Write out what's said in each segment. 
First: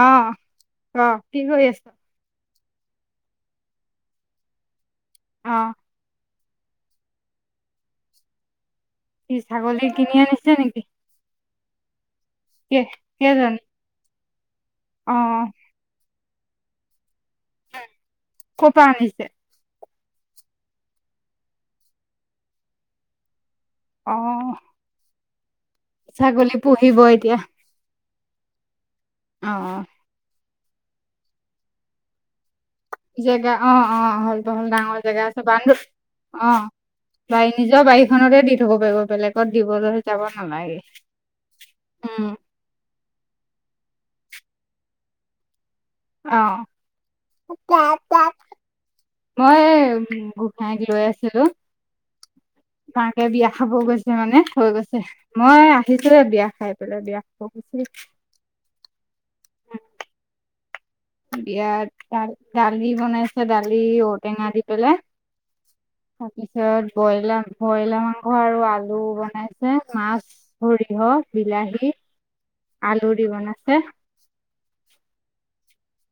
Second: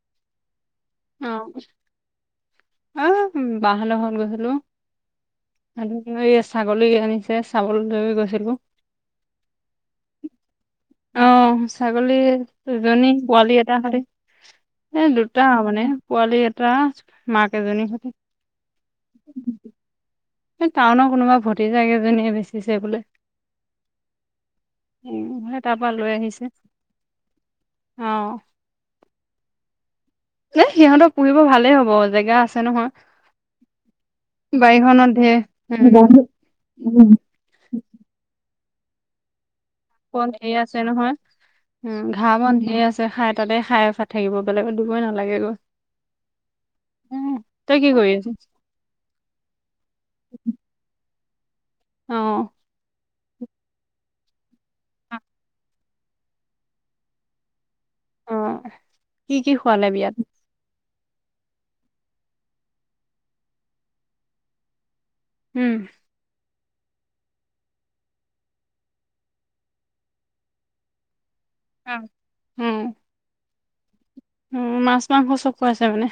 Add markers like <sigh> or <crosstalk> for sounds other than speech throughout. আহ আহ অ', কি কৰি আছ- অ বাহলেৰ ঘত গৈছিলো অ', - ছাগলী আনিছে চাবলে গৈছিলো। সি ছাগলী কিনি আনিছে নেকি? অ ছাগলী কে দুজনী পোৱালি কেইজনী? এটা হলি দুটা অ', মানে পোৱালি এটা মাক এজনীৰ সৈতে ক'ৰ পৰা আনিছে? এই টাউনৰ কোনোবা ভতিজা এজনীয়ে বেচিছে বোলে। অহ উম, সেই তাৰ পৰা লৈ আহিছে ছাগলী পুহিব এতিয়া। অ', অ নে সিহঁতক পুহিব ভালে হ'ব জেগা আছ- জেগা অ অ আহল বহল ডাঙৰ বাৰীখনত জেগা ঢেৰ আছে বানৰোধ উম, অ বা'ই নিজৰ বাৰীখনতে দি থব পাৰিব বেলেগত। দিবলৈ যাব বন্ধে এ নালাগে আছে নহয় উ উম, ঘাঁহ বন্ধ ঢেৰ আছে। খাই তাতে খাই থাকিব বেলেগত দিবই নালাগে গৈ। অ। কি কৰি আছ? মই গোসাঁইক লৈ আছিলোঁ। অহ। মাকে বিয়া খাব গৈছে মানে থৈ গৈছে। মই আহিছিলো বিয়া খাই পেলাই বিয়া খাব গৈছিলোঁ। অ কি কি খোৱালে বিয়াত। বিয়াত দালি বনাইছে দালি ঔ টেঙা দি পেলাই। উম। সিয়ত বইলাৰ বইলাৰ মাংস আৰু আলু বনাইছে মাছ সৰিয়হ। বিলাহী আলু দি বনাইছে। উ মাছ মাংস চব খুৱাইছে মানে।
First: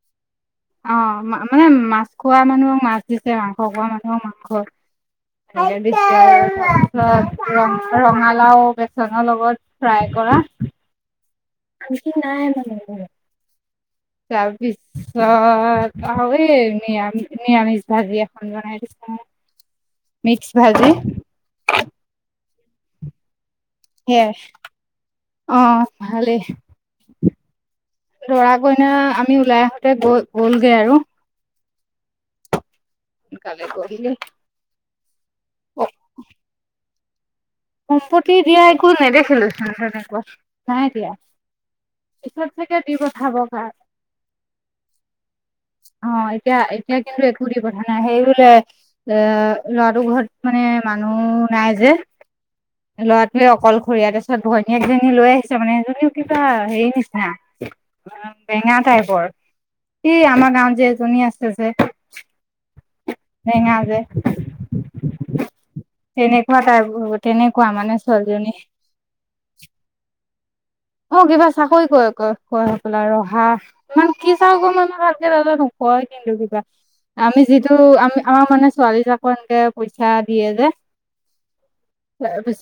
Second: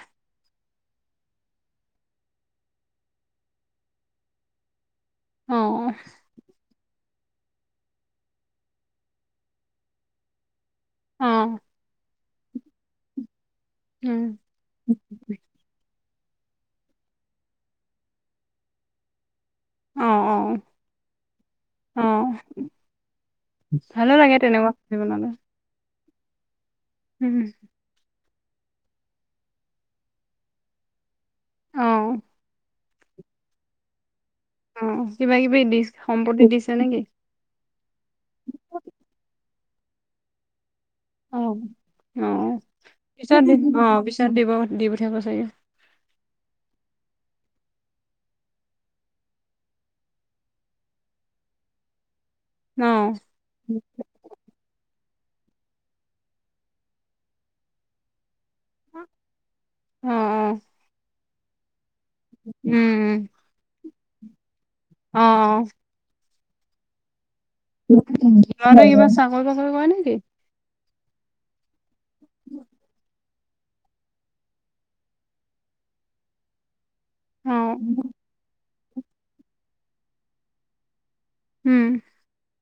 অ মানে মাছ খোৱা মানুহক মাছ দিছে মাংস খোৱা মানুহক মাংস। অ', <unintelligible> ৰ ৰঙালাও বেচনৰ লগত ফ্ৰাই কৰা। অ', আঙকি নাই মান ন। উম, ছাব্বিশ ছত। অই নিয়া নিৰামিষ ভাজি এখন বনাই দিছে। অ', মিক্স অ', ভাজি। ভালো লাগে তেনেকুৱা চি বনালে। ভালে। উম। লৰা কইনা আমি ওলাই আহোতে গৈ গ'লগৈ আৰু। অহ। সোনকালে কৰিলে। অ কিবা কিবি দি সম্পত্তি দিছে নেকি? সম্পত্তি দিয়া একো নেদেখিলো তেনেকুৱা নাই দিয়া। অ পিছত চাগে দি পঠাব পিছত কাৰ আহ পিছত দিব দি পঠিয়াব চাগে অ এতিয়া এতিয়া কিন্তু একো দি কথা নাই সেই বোলে এ ল'ৰাটোৰ ঘৰত মানে মানুহ নাই যে। অ', ল'ৰাটোৱে অকল খৰীয়াৰ তাৰিছত ঘৈনীয়েক যে। লৈ আহিছে মানে সেইজনীও কিবা হেৰি নিচিনা। বেঙা টাইপৰ অ', স আমাৰ অ', গাঁৱত যে এজনী আছে যে। বেঙা উম। যে অহ। কাই তেনে। কিবাৰ চাকৰি বাকৰি কৰে নেকি। অ কিবা চাকৈ ক ক ক কৰে হবলা ৰহা ইমান কি চাক মই ভালকে নাজানো। কয়ে কিন্তু কিবা। আমি অ', যিটো আমি আমাৰ মানে ছোৱালী জাক একে পইচা দিয়ে যে। উম।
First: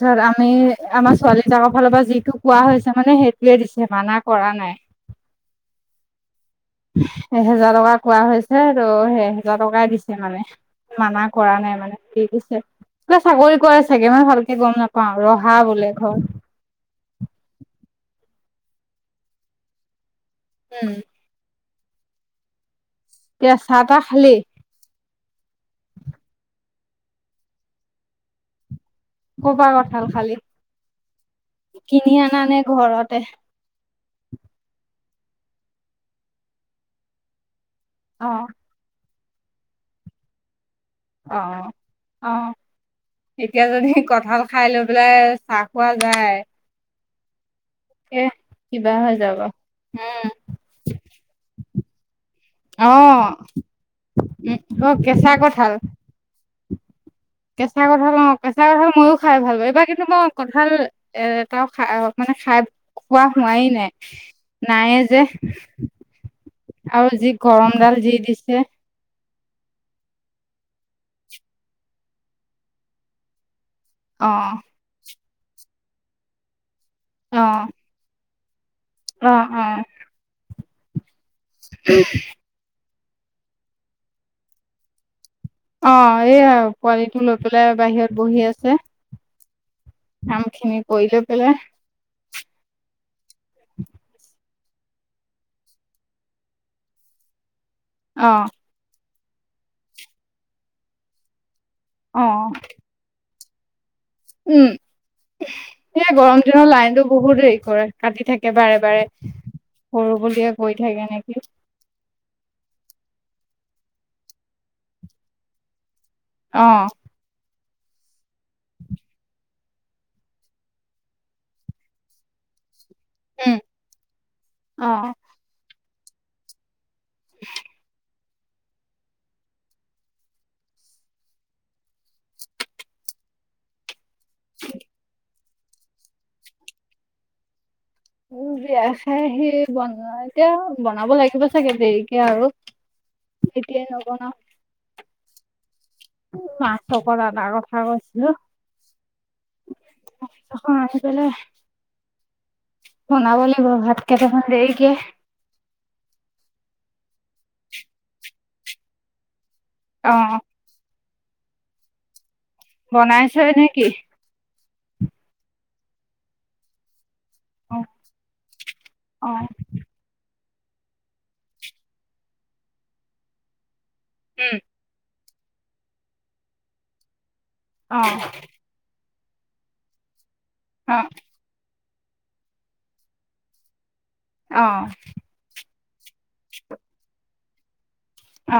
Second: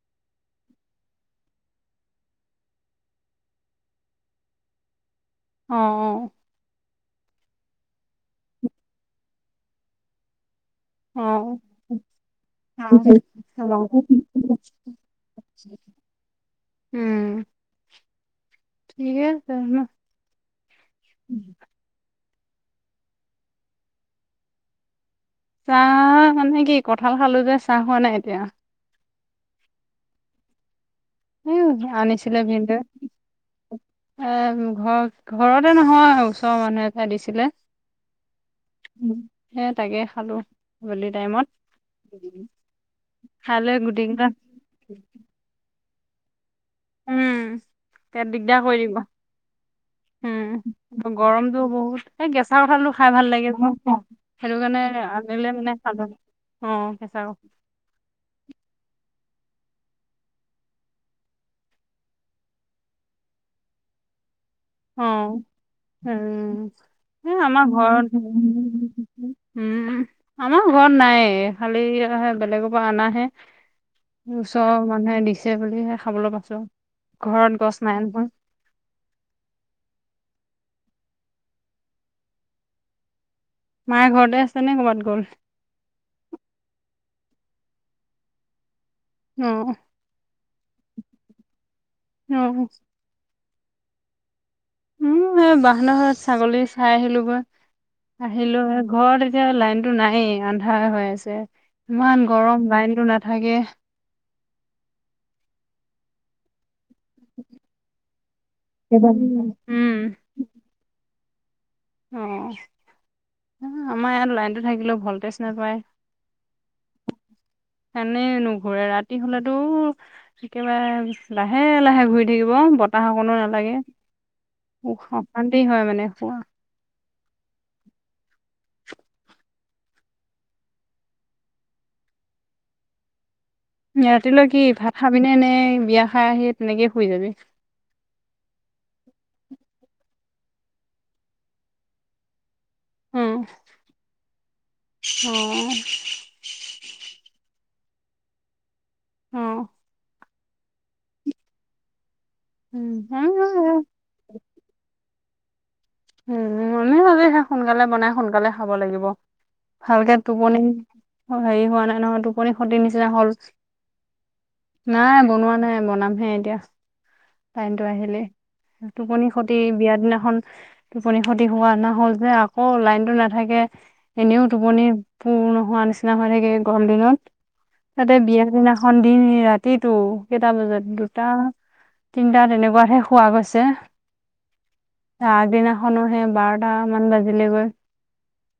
ত আমি আমাৰ ছোৱালী জাকৰ ফালৰ পৰা যিটো কোৱা হৈছে। মানে সেইটোয়ে দিছে মানা কৰা নাই। অ অ। এহেজাৰ টকা কোৱা হৈছে ত এহেজাৰ টকাই দিছে মানে। মানা অ', কৰা নাই মানে কি দিছে। ক চাকৰি কৰে চাগে মই অ', ভালকে গম নাপাওঁ ৰহা বোলে ঘৰ। উম। ঠিকে আছে ন। উম এতিয়া চাহ তাহ খালি। চাহ মানে কি কঁঠাল খালো যে চাহ খোৱা নাই এতিয়া ক'ৰ পৰা কঁঠাল খালি। উম কিনি আনিছিলে আনা নে ঘৰতে ভিনদেউয়ে আহ ঘৰ ঘৰতে নহয় ওচৰৰ মানুহ এটাই দিছিলে। অ সে তাকে খালোঁ গধূলি অ টাইমত অ খাই এতিয়া লৈ যদি গোটেই কেইটা কঁঠাল খাই লৈ পেলাই চাহ খোৱা যায়। উম এ এতিয়া দিগদাৰ কৰি কিবা দিব হৈ যাব উম উম গৰমতটো বহুত এই কেঁচা অ কঁঠালটো খাই ভাল লাগে ন সেইটো উম কাৰণে অ কেঁচা আনিলে মানে কঁঠাল সাধ অ কেঁচা কেঁচা কঁঠাল কেঁচা কঁঠাল ময়ো খাই ভাল পাওঁ এইবাৰ কিন্তু মই কঁঠাল এটাও খ মানে খাই খোৱা হোৱাই নাই নায়ে অ যে উম আৰু যি হ আমাৰ গৰমডাল যি ঘৰত দিছে উম আমাৰ ঘৰত নাই খালি আহে বেলেগৰ পৰা অনাহে অ ওচৰৰ মানুহে দিছে বুলিহে খাবলৈ পাইছো অ ঘৰত গছ নাই নহয় অ অ হয় মায়ে ঘৰতে আছে নে কৰ'ৰবাত গ'ল অ এই আৰু পোৱালিটো লৈ পেলাই বাহিৰত বহি আছে। উম কাম খিনি কৰিলৈ পেলাই উম <unintelligible> উম এই বাহান ঘৰত ছাগলী চাই আহিলো গৈ অ আহিলৈ ঘৰত এতিয়া লাইনটো নাইয়ে আন্ধাৰ হৈ আছে, অ ইমান গৰম লাইনটো নাথাকে। উম সেয়া গৰম দিনত লাইনটো বহুত হেৰি কৰে কাটি থাকে বাৰে বাৰে, উম সৰু বুলিয়ে গৈ থাকে নেকি? অ, আমাৰ ইয়াত লাইনটো থাকিলেও ভলটেজ নাপায়। অহ। এনে নুঘুৰে ৰাতি হলেতো একেবাৰে লাহে- লাহে ঘূৰি থাকিব বত তাহ অকণো নালাগে, অ স অশান্তি হয় মানে শুৱা। ৰাতিলৈ কি ভাত খাবিনে এ নে বিয়া খাই আহি তেনেকে শুই যাবি? উম বিয়া খাই আহি বন এতিয়া বনাব লাগিব চাগে দেৰিকে আৰু। এতিয়াই নবনা? অঁ। মা চক দানাৰ কথা কৈছিলো। অ অ আ পেল <unintelligible> বনাব লাগিব ভাত কেইটা মান দেৰিকে উম, মমি আজি সে সোনকালে বনাই সোনকালে খাব লাগিব। ভালকে অ টোপনি হেৰি হোৱা নাই নহয় টোপনি খতি নিচিনা হল। বনাইছই নেকি নাই বনোৱা নাই বনামহে এতিয়া। অ লাইনটো আহিলে, টোপনি অ খতি বিয়া দিনাখন টোপনি খতি হোৱা না হ'ল যে আকৌ লাইনটো নাথাকে। এনেও উম টোপনি পূৰ নোহোৱা নিচিনা হৈ থাকে গৰম দিনত, অ তাতে বিয়ে দিনাখন দিন ৰাতিটো কেইটা বজাত অ দুটা তিনিটা তেনেকুৱাহে খোৱা গৈছে। আহ। সেই বাৰটা মান বাজিলে গৈ,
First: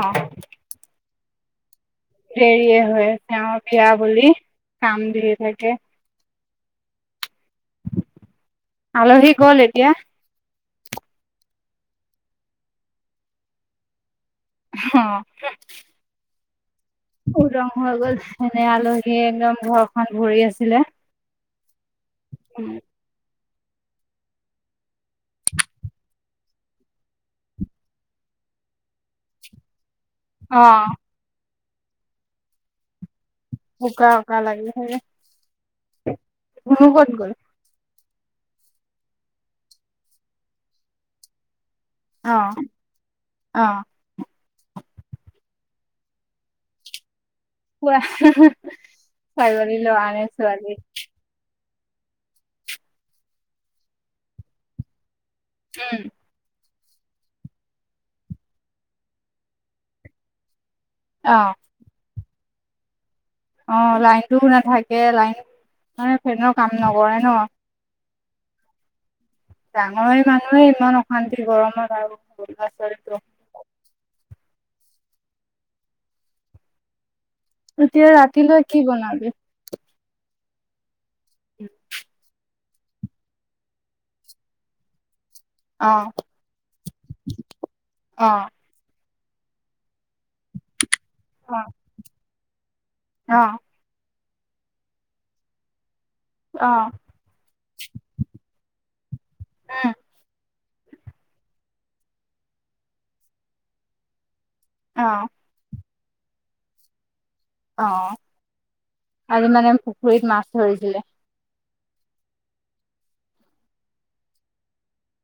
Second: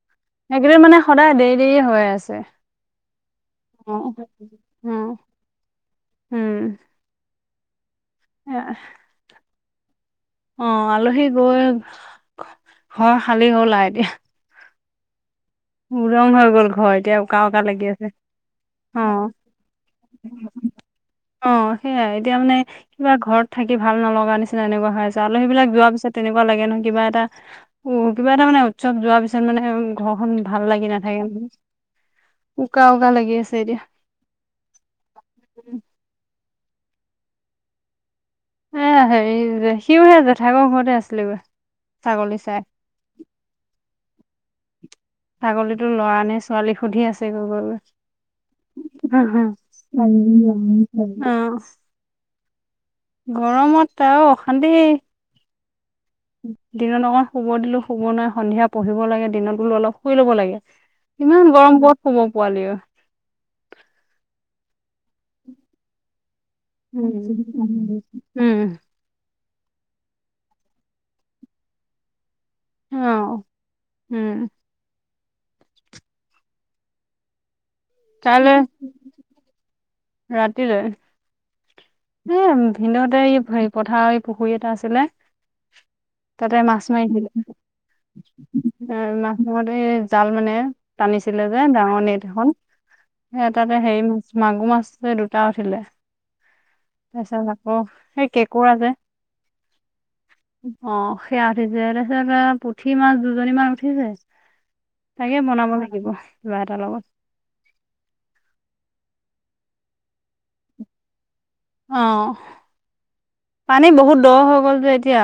অ সেইকেইদিন মানে সদায় দেৰি -দেৰি হ দেৰিয়ে হয়, তেওঁৰ অ বিয়া বুলি অ কাম দিয়ে থাকে। উম। আলহি গল এতিয়া? অ আলহী গৈ ঘৰ খালি হলাআও এতিয়া। অ। উ ৰং হৈ গ'ল। ঘৰ এতিয়া উকা উকা উদং লাগি হৈ আছে গ'ল এনে আলহী একদম ঘৰখন ভৰি অ আছিলে। অ সেইয়াই এতিয়া মানে কিবা ঘৰত থাকি ভাল নলগা নিচিনা এনেকুৱা হৈ আছে আলহী বিলাক যোৱাৰ পিছত তেনেকুৱা লাগে নহ কিবা এটা উম কিবা এটা মানে উৎসৱ যোৱাৰ পিছত মানে ঘ ভাল লাগি অ', নাথাকে। উকা উকা লাগি আছ উকা উকা লাগি হয়নে? উম। মুনু কত গল? এ হেৰি সিওহে জেঠাইকৰ ঘৰতে আছিলে গৈ। অ অ। ছাগলীতো লৰা নে ছোৱালী সুধি আছ কোৱা ছাগলী ল'ৰা নে ছোৱালী <unintelligible> গৰমত আৰু অশান্তি। উম। দিনত অকমান শুব দিলো শুব নোহোৱা সন্ধিয়া পঢ়িব লাগে দিনত বোলো অলপ শুই লব লাগে। ইমান অ', গৰম কত শুব পোৱালিয়ে। অ লাইনটো নাথাকে, লাইন মানে ফেনৰ কাম নকৰে ন। উম। ডাঙৰ মানুহে ইমান অশান্তি গৰমত আৰু ল'ৰা ছোৱালীটো অহ উম। এতিয়া ৰাতিলৈ কি বনাবি? ৰাতিলৈ। <inaudible> ভিন্দহতে এই পথাৰ এই পুখুৰী এটা আছিলে। অ', তাতে মাছ মাৰিছিল অ', মাছ মৱাতে জাল মানে টানিছিলে যে অ', ডাঙৰ নেট খন সে অ', তাতে হেৰি মাগুৰ মাছযে দুটা উঠিলে অ', তাৰ পিছত আকৌ সেই কেঁকুৱা যে উম, অ সেয়া উঠিছে। তাৰছত পুঠি মাছ দুজনী মান উঠিছে। অ', তাকে বনাব লাগিব কিবা এটাৰ লগত। অ আজি মানে পুখুৰীত মাছ ধৰিছিলে। অ পানী বহুত দ হৈ গ'ল যে এতিয়া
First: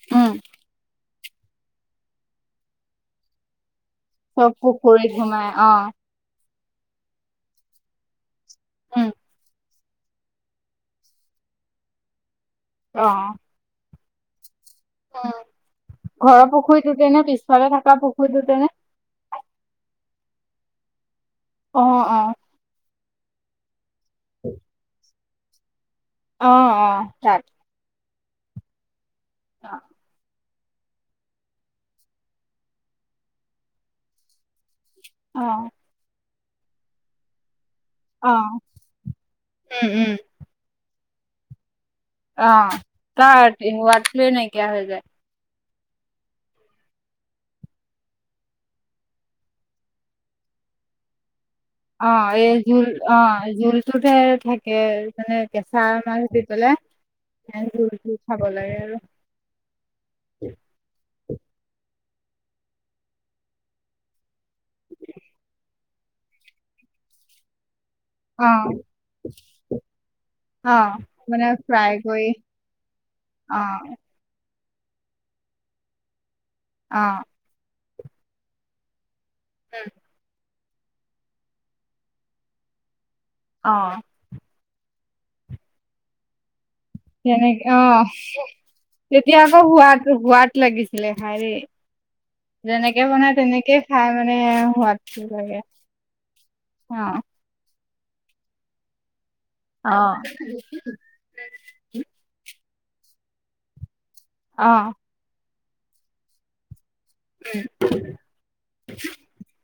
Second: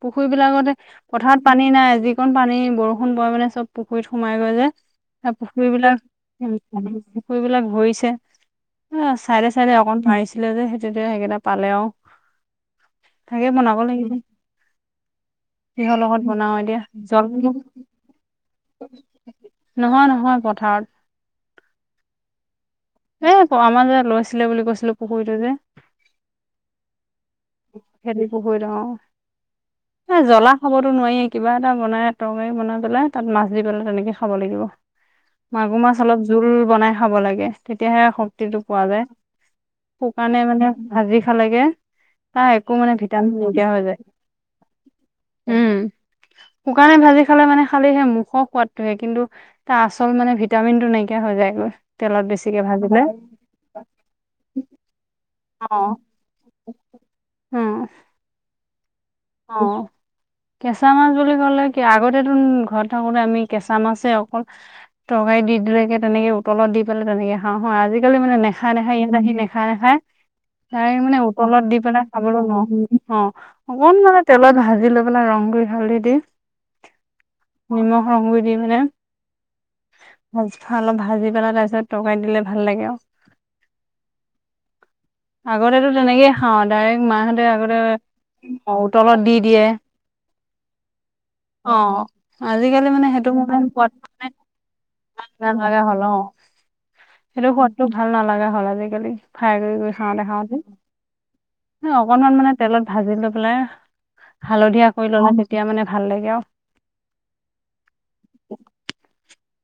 পুখুৰী উম, বিলাকতে পথাৰত পানী নাই যিকণ পানী বৰষুণ পৰে মানে চব পুখুৰীত সোমাই চব গৈ যে পুখুৰীত আৰু সোমাই অ'। পুখুৰীবলাক পুখুৰী বিলাক ঘৰিছে অ উম, ছাইডে ছাইডে অক অকণ মাৰিছিলে যে সেইতেতিয়া পালে আও অ তাকে বনাব লাগিব। কিহৰ লগত ঘৰৰ বনওঁ এতিয়া পুখুৰীটোতে নে জল পিছফালে থকা পুখুৰীটোতে নে? নহয় নহয় পথাৰত। অ অ। এ আমাৰ যে লৈছিলে বুলি কৈছিলো পুখুৰীটো যে অ অ তাক খেদি পুখুৰী লওঁ জ্বলা খাবতো নোৱাৱি কিবা এটা বনাই তৰকাৰী বনাই পেলাই তাত মাছ দি পেলাই তেনেকে খাব লাগিব। মাগুৰ মাছ অলপ জোল বনাই খাব লাগে। তেতিয়াহে অ শক্তিটো পোৱা যায়। উম উম শুকানে মানে ভাজি খালেগে হ অ একো মানে ভিটামিন তাৰ নাইকিয়া হৈ যায়। সোৱাদটোৱে নাইকিয়া হৈ যায়। উম শুকানে ভাজি খালে মানে খালি সে মুখৰ সোৱাদটো হে কিন্তু তাৰ আচল মানে ভিটামিনটো নাইকিয়া হৈ যায়। অ তেলত বেছি এই জোল অ। জুল অ উম খাব লাগে। আৰু অ কেঁচা মাছ বুলি ক'লে কি আগত ঘৰত থাকোতে আমি কেঁচা মাছে অকল তৰকাৰী দি দৰোকে তেনেকে উতলত দি পেলাই তেনেকে খাওঁ আজিকালি মানে অ নেখায় নেখায় ইয়াত আহি নেখা নেখায় অ চাই মানে উতলত দি ফ্ৰাই পেলাই কৰি খাবলৈ নোৱাও। অ। অকণ মানে তেলত ভাজি লৈ পেলাই ৰং‌‌গুই হালধি দি। অ। নিমখ ৰংগুই দি মানে। হম। ভাজ ভা অলপ ভাজি পেলাই তাৰপিছত তৰকাৰীত দিলে ভাল লাগে আও। অ। আগতেতো তেনেকেই খাওঁ ডাইৰেক্ট মাহঁতে তেনেকে আগতে অ অ উতলত দি তেতিয়া আকৌ দিয়ে। সোৱাদ সোৱাদ লাগিছিলে খাই দেই অ আজিকালি যেনেকে মানে সেইটো বনাই তেনেকেই খাই মানে সোৱাদটো লাগে। অ <unintelligible> টো ভাল নালাগা হ'ল আজিকালি ফ্ৰাই কৰি অ কৰি খাওঁ খাওঁতে। অকনমান মানে তেলত ভাজি লৈ পেলাই হালধীয়া কৰি ল'লে তেতিয়া মানে ভাল লাগে আও। উম। <unintelligible>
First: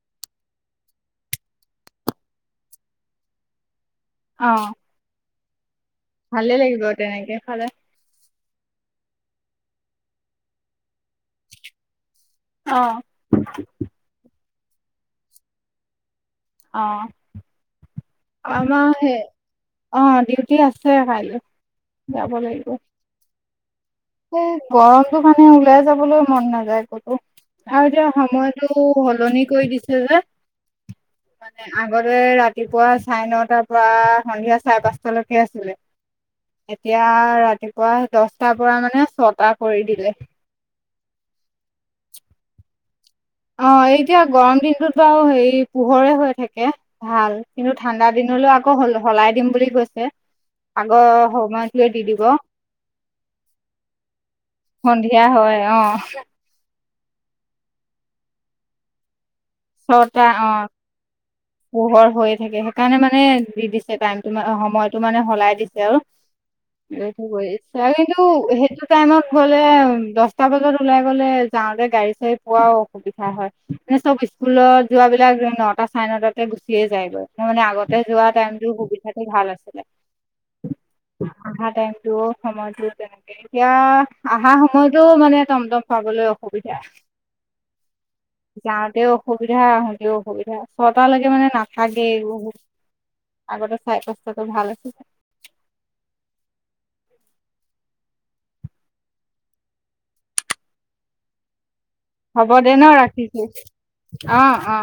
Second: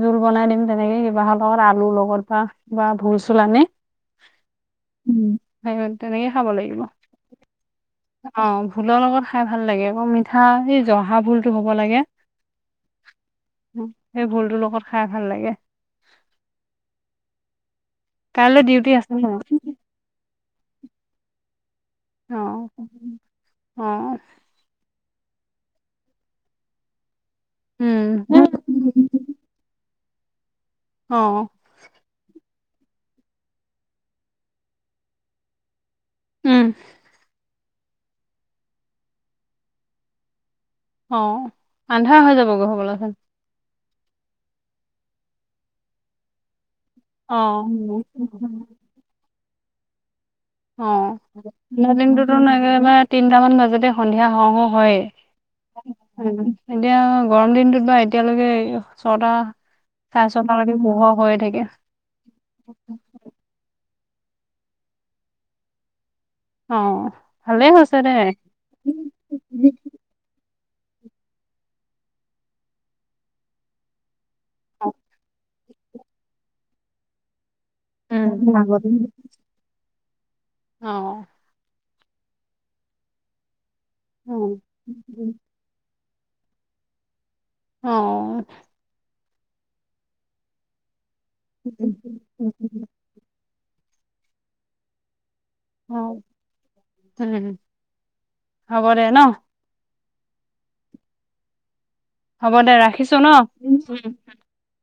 জোল বনাই দিম তেনেকে কিবাহ লগত আলু লগত বা কিবা ভোল চোল আনি। অ। সেহুত তেনেকে খাব ভালে লাগিব। তেনেকে খালে অ ভোলৰ লগত খাই ভাল লাগে আকৌ মিঠা এই জহা ভুলতটো হব লাগে অ সেই ভুলতো লগ <unintelligible> খাই ভাল লাগে অ কাইলৈ ডিউটি আমাৰে আছে ন অহউ টি আছে কাইলৈ অ যাব লাগিব অ স গৰমতটো মানে ওলাই যাবলৈ মন নাযায় ক'তো আৰু এতিয়া উম সময়তটো সলনি কৰি দিছে যে অ মানে আগতে ৰাতি ৰাতিপুৱা চাৰে নটাৰ পৰা সন্ধিয়া চাৰে পাঁচটালৈকে আছিলে। উম এতিয়া ৰাতিপুৱা দছটাৰ পৰা মানে ছটা কৰি দিলে। অ আন্ধা হৈ যাব গে হবলাছোন? অ এতিয়া গৰম দিনটোত বাও হেই পোহৰে হৈ থাকে। ভাল অ কিন্তু ঠাণ্ডা দিনলৈ আকৌ সলাই দিম বুলি কৈছে। অ আগৰ সময়টোৱে দি দিব দিনটোতো নেনেনে তিনটামান বাজতে সন্ধিয়া হ হো হয়েই। সন্ধিয়া হয় অ। এতিয়া গৰম দিনটোত বা এতিয়ালৈকে ছটা ছটা চাৰে অ ছটালৈকে পোহৰ হৈয়ে থাকে পোহৰ হৈয়ে থাকে, সেইকাৰণে মানে দি হে টাইমটো সময়তটো মানে সলাই দিছে আৰু। অ ভালেই হৈছে দে কিন্তু সেইটো টাইমত গলে দহটা বজাত ওলাই গ'লে যাওঁতে গাড়ী চাৰী পোৱাও অসুবিধা হয় ম চব স্কুলত যোৱা বিলাক যাই ন। এটা চাইনতাটে গুচিয়ে যায়গৈ ত মানে আগতে যোৱা টাইমটো সুবিধাটো ভাল আছিলে। অঁ। সময়তো তেনেকে এতিয়া অহা সময়তো মানে টমটম পাবলৈ অসুবিধা। অ। সুবিধা আহোতেও অসুবিধা ছটালৈকে মানে নাথাকে বহুত আগৰতে চাই পাস্তাটো ভাল আছিলে। অ হ হ'ব দে ন হ'ব দে ন ৰাখিছো অ অ